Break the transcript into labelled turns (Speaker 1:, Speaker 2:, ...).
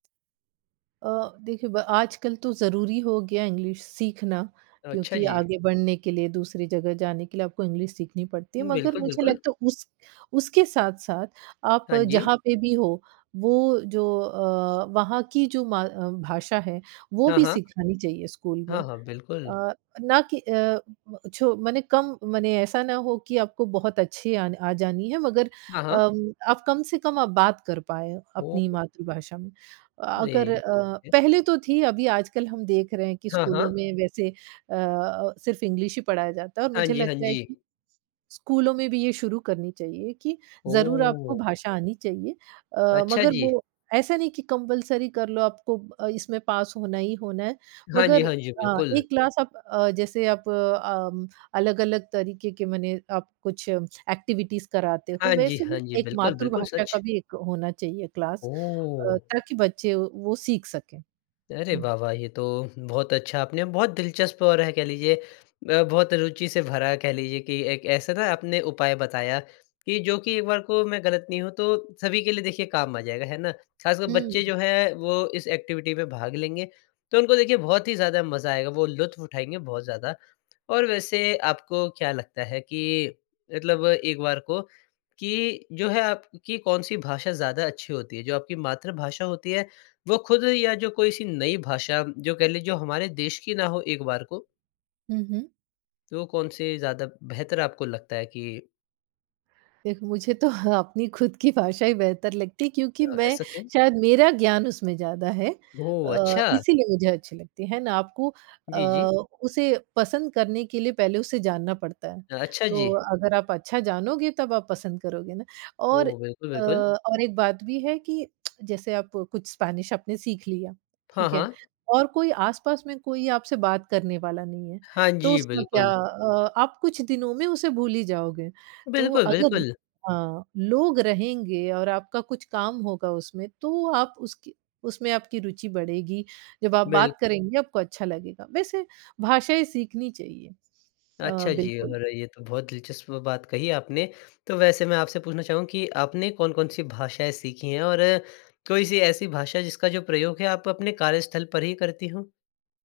Speaker 1: अ, देखिए ब आजकल तो ज़रूरी हो गया इंग्लिश सीखना,
Speaker 2: ओ, अच्छा,
Speaker 1: क्योंकि
Speaker 2: जी!
Speaker 1: आगे बढ़ने के लिए, दूसरी जगह जाने के लिए, आपको इंग्लिश सीखनी पड़ती है,
Speaker 2: हुँ,
Speaker 1: मगर
Speaker 2: बिल्कुल,
Speaker 1: मुझे
Speaker 2: बिल्कुल।
Speaker 1: लगता है उस उसके साथ-साथ आप
Speaker 2: हाँ जी।
Speaker 1: जहाँ पे भी हो, वो जो अ, वहाँ की जो म भाषा है, वो
Speaker 2: हाँ,
Speaker 1: भी
Speaker 2: हाँ।
Speaker 1: सिखानी चाहिए स्कूल
Speaker 2: हाँ,
Speaker 1: में।
Speaker 2: हाँ, बिल्कुल।
Speaker 1: अ, ना कि अ, म छो माने कम माने ऐसा ना हो कि आपको बहुत अच्छी आन आ जानी है, मगर
Speaker 2: हाँ, हाँ।
Speaker 1: अम, आप कम-से-कम आप बात कर पाएँ
Speaker 2: ओहो!
Speaker 1: अपनी मातृभाषा में। अ अगर
Speaker 2: अरे,
Speaker 1: अ,
Speaker 2: ठीक है।
Speaker 1: पहले तो थी अभी आजकल हम देख रहे हैं कि
Speaker 2: हाँ,
Speaker 1: स्कूलों
Speaker 2: हाँ।
Speaker 1: में वैसे अ अ, सिर्फ इंग्लिश ही पढ़ाया जाता है और
Speaker 2: हाँ
Speaker 1: मुझे
Speaker 2: जी, हाँ
Speaker 1: लगता है
Speaker 2: जी।
Speaker 1: कि स्कूलों में भी ये शुरू करनी चाहिए कि ज़रूर आपको
Speaker 2: ओह!
Speaker 1: भाषा आनी चाहिए। अ,
Speaker 2: अच्छा,
Speaker 1: मगर
Speaker 2: जी।
Speaker 1: वो ऐसा नहीं कि कंपल्सरी कर लो आपको अ, इसमें पास होना ही होना है,
Speaker 2: हाँ जी,
Speaker 1: मगर
Speaker 2: हाँ जी,
Speaker 1: अ,
Speaker 2: बिल्कुल।
Speaker 1: एक क्लास आप अ, जैसे आप अम, अलग-अलग तरीके के मने आप कुछ एक्टिविटीज़ कराते हो,
Speaker 2: हाँ जी,
Speaker 1: वैसे ही
Speaker 2: हाँ जी,
Speaker 1: एक
Speaker 2: बिल्कुल, बिल्कुल
Speaker 1: मातृभाषा का
Speaker 2: सच।
Speaker 1: भी एक होना चाहिए क्लास अ,
Speaker 2: ओह!
Speaker 1: ताकि बच्चे वो वो सीख सकें।
Speaker 2: अरे!
Speaker 1: हुँ।
Speaker 2: वाह, वाह! ये तो बहुत अच्छा आपने बहुत दिलचस्प और है कह लीजिए ब बहुत रुचि से भरा है, कह लीजिए कि एक ऐसा ना आपने उपाय बताया कि जो कि एक बार को मैं गलत नहीं हूँ, तो सभी के लिए देखिए काम आ जाएगा है ना? खासकर बच्चे
Speaker 1: हुँ।
Speaker 2: जो हैं वो इस एक्टिविटी में भाग लेंगे, तो उनको देखिए बहुत ही मज़ा आएगा, वो लुत्फ़ उठाएँगे बहुत ज़्यादा और वैसे आपको क्या लगता है कि मतलब एक बार को कि जो है, आपकी कौन-सी भाषा ज़्यादा अच्छी होती है जो आपकी मातृभाषा होती है वो खुद या जो कोई-सी नई भाषा, जो कह लें जो हमारे देश की ना हो एक बार को
Speaker 1: हुँ, हुँ।
Speaker 2: तो कौन से ज़्यादा बेहतर आपको लगता है कि
Speaker 1: देखो मुझे तो हाँ, अपनी खुद की भाषा ही बेहतर लगती है क्योंकि
Speaker 2: अ,
Speaker 1: मैं
Speaker 2: ऐसा क्यों?
Speaker 1: शायद मेरा ज्ञान उसमें ज़्यादा है
Speaker 2: ओह!
Speaker 1: अ,
Speaker 2: अच्छा।
Speaker 1: इसलिए मुझे अच्छी लगती है ना? आपको अ,
Speaker 2: जी, जी।
Speaker 1: उसे पसंद करने के लिए पहले उसे जानना पड़ता है।
Speaker 2: अ, अच्छा,
Speaker 1: तो
Speaker 2: जी।
Speaker 1: अगर आप अच्छा जानोगे तब आप पसंद करोगे ना और
Speaker 2: ओह! बिल्कुल,
Speaker 1: अ,
Speaker 2: बिल्कुल।
Speaker 1: और एक बात भी है कि जैसे आप कुछ स्पेनिश आपने सीख लिया,
Speaker 2: हाँ,
Speaker 1: ठीक है
Speaker 2: हाँ।
Speaker 1: और कोई आस-पास में कोई आपसे बात करने वाला नहीं है।
Speaker 2: हाँ
Speaker 1: तो
Speaker 2: जी,
Speaker 1: उसमें क्या
Speaker 2: बिल्कुल।
Speaker 1: अ, आप कुछ दिनों में उसे भूल ही जाओगे तो
Speaker 2: बिल्कुल,
Speaker 1: अगर
Speaker 2: बिल्कुल।
Speaker 1: हाँ, लोग रहेंगे और आपका कुछ काम होगा उसमें तो आप उसकी उसमें आपकी रुचि बढ़ेगी, जब आप
Speaker 2: बिल
Speaker 1: बात करेंगे आपको अच्छा लगेगा, वैसे भाषाएँ सीखनी चाहिए। अ,
Speaker 2: अच्छा, जी
Speaker 1: बिल्कुल।
Speaker 2: और ये तो बहुत दिलचस्प बात कही आपने। तो वैसे मैं आपसे पूछना चाहूँगा कि आपने कौन-कौन-सी भाषाएँ सीखीं हैं? और कोई-सी ऐसी भाषा जिसका जो प्रयोग है आप अपने कार्यस्थल पर ही करती हों?